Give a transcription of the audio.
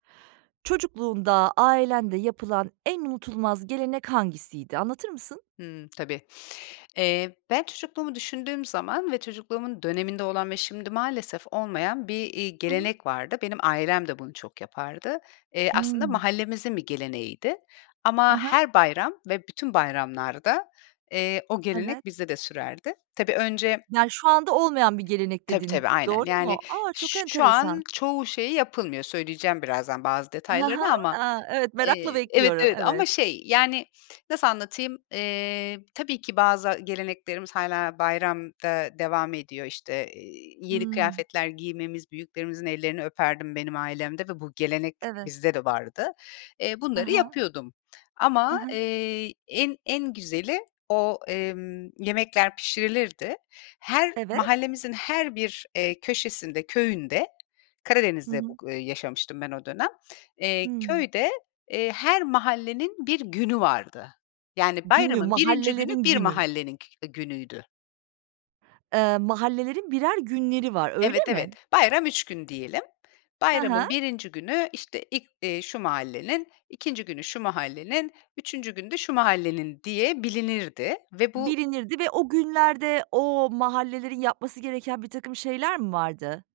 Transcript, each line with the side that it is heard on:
right: Çocukluğunda ailende yapılan en unutulmaz gelenek hangisiydi, anlatır mısın?
left: Hımm, tabii. Eee, ben çocukluğumu düşündüğüm zaman ve çocukluğumun döneminde olan ve şimdi maalesef olmayan bir, iii,
right: Hı hı.
left: gelenek vardı. Benim ailem de bunu çok yapardı. Eee, aslında
right: Hımm.
left: mahallemizin bir geleneğiydi.
right: Hı
left: Ama
right: hı.
left: her bayram ve bütün bayramlarda, eee, o
right: Evet.
left: gelenek bizde de sürerdi. Tabii önce
right: Yani, şu anda olmayan bir gelenek
left: Tabii
right: dedin,
left: tabii, aynen.
right: doğru
left: Yani,
right: mu? A! Çok
left: ş şu an
right: enteresan.
left: çoğu şeyi yapılmıyor. Söyleyeceğim birazdan bazı
right: He he.
left: detaylarını ama,
right: A, evet, merakla
left: eee, evet,
right: bekliyorum.
left: evet, ama
right: Evet.
left: şey, yani, nasıl anlatayım? Eee, tabii ki bazı geleneklerimiz hâlâ bayramda devam ediyor. İşte, eee, yeni
right: Hımm.
left: kıyafetler giymemiz, büyüklerimizin ellerini öperdim, benim ailemde ve bu gelenek
right: Evet.
left: bizde de vardı. Eee,
right: Hı
left: bunları
right: hı.
left: yapıyordum.
right: Hı
left: Ama,
right: hı.
left: eee, en, en güzeli o, emm, yemekler pişirilirdi. Her
right: Evet.
left: mahallemizin her bir, eee, köşesinde, köyünde,
right: Hı
left: Karadeniz'de
right: hı.
left: bug eee, yaşamıştım ben o dönem, eee,
right: Hıı.
left: köyde, eee, her mahallenin bir günü vardı. Yani,
right: Günü,
left: bayramın 1'inci günü
right: mahallelerin
left: bir
right: günü.
left: mahallenin kü günüydü.
right: Eee, mahallelerin birer günleri var, öyle
left: Evet,
right: mi?
left: evet. Bayram 3 gün diyelim.
right: Ha
left: Bayramın
right: ha.
left: 1'inci günü, işte, ilk, iii, şu mahallenin, 2'nci günü şu mahallenin, 3'üncü günü de şu mahallenin diye bilinirdi ve bu
right: Bilinirdi ve o günlerde o mahallelerin yapması gereken birtakım şeyler mi vardı?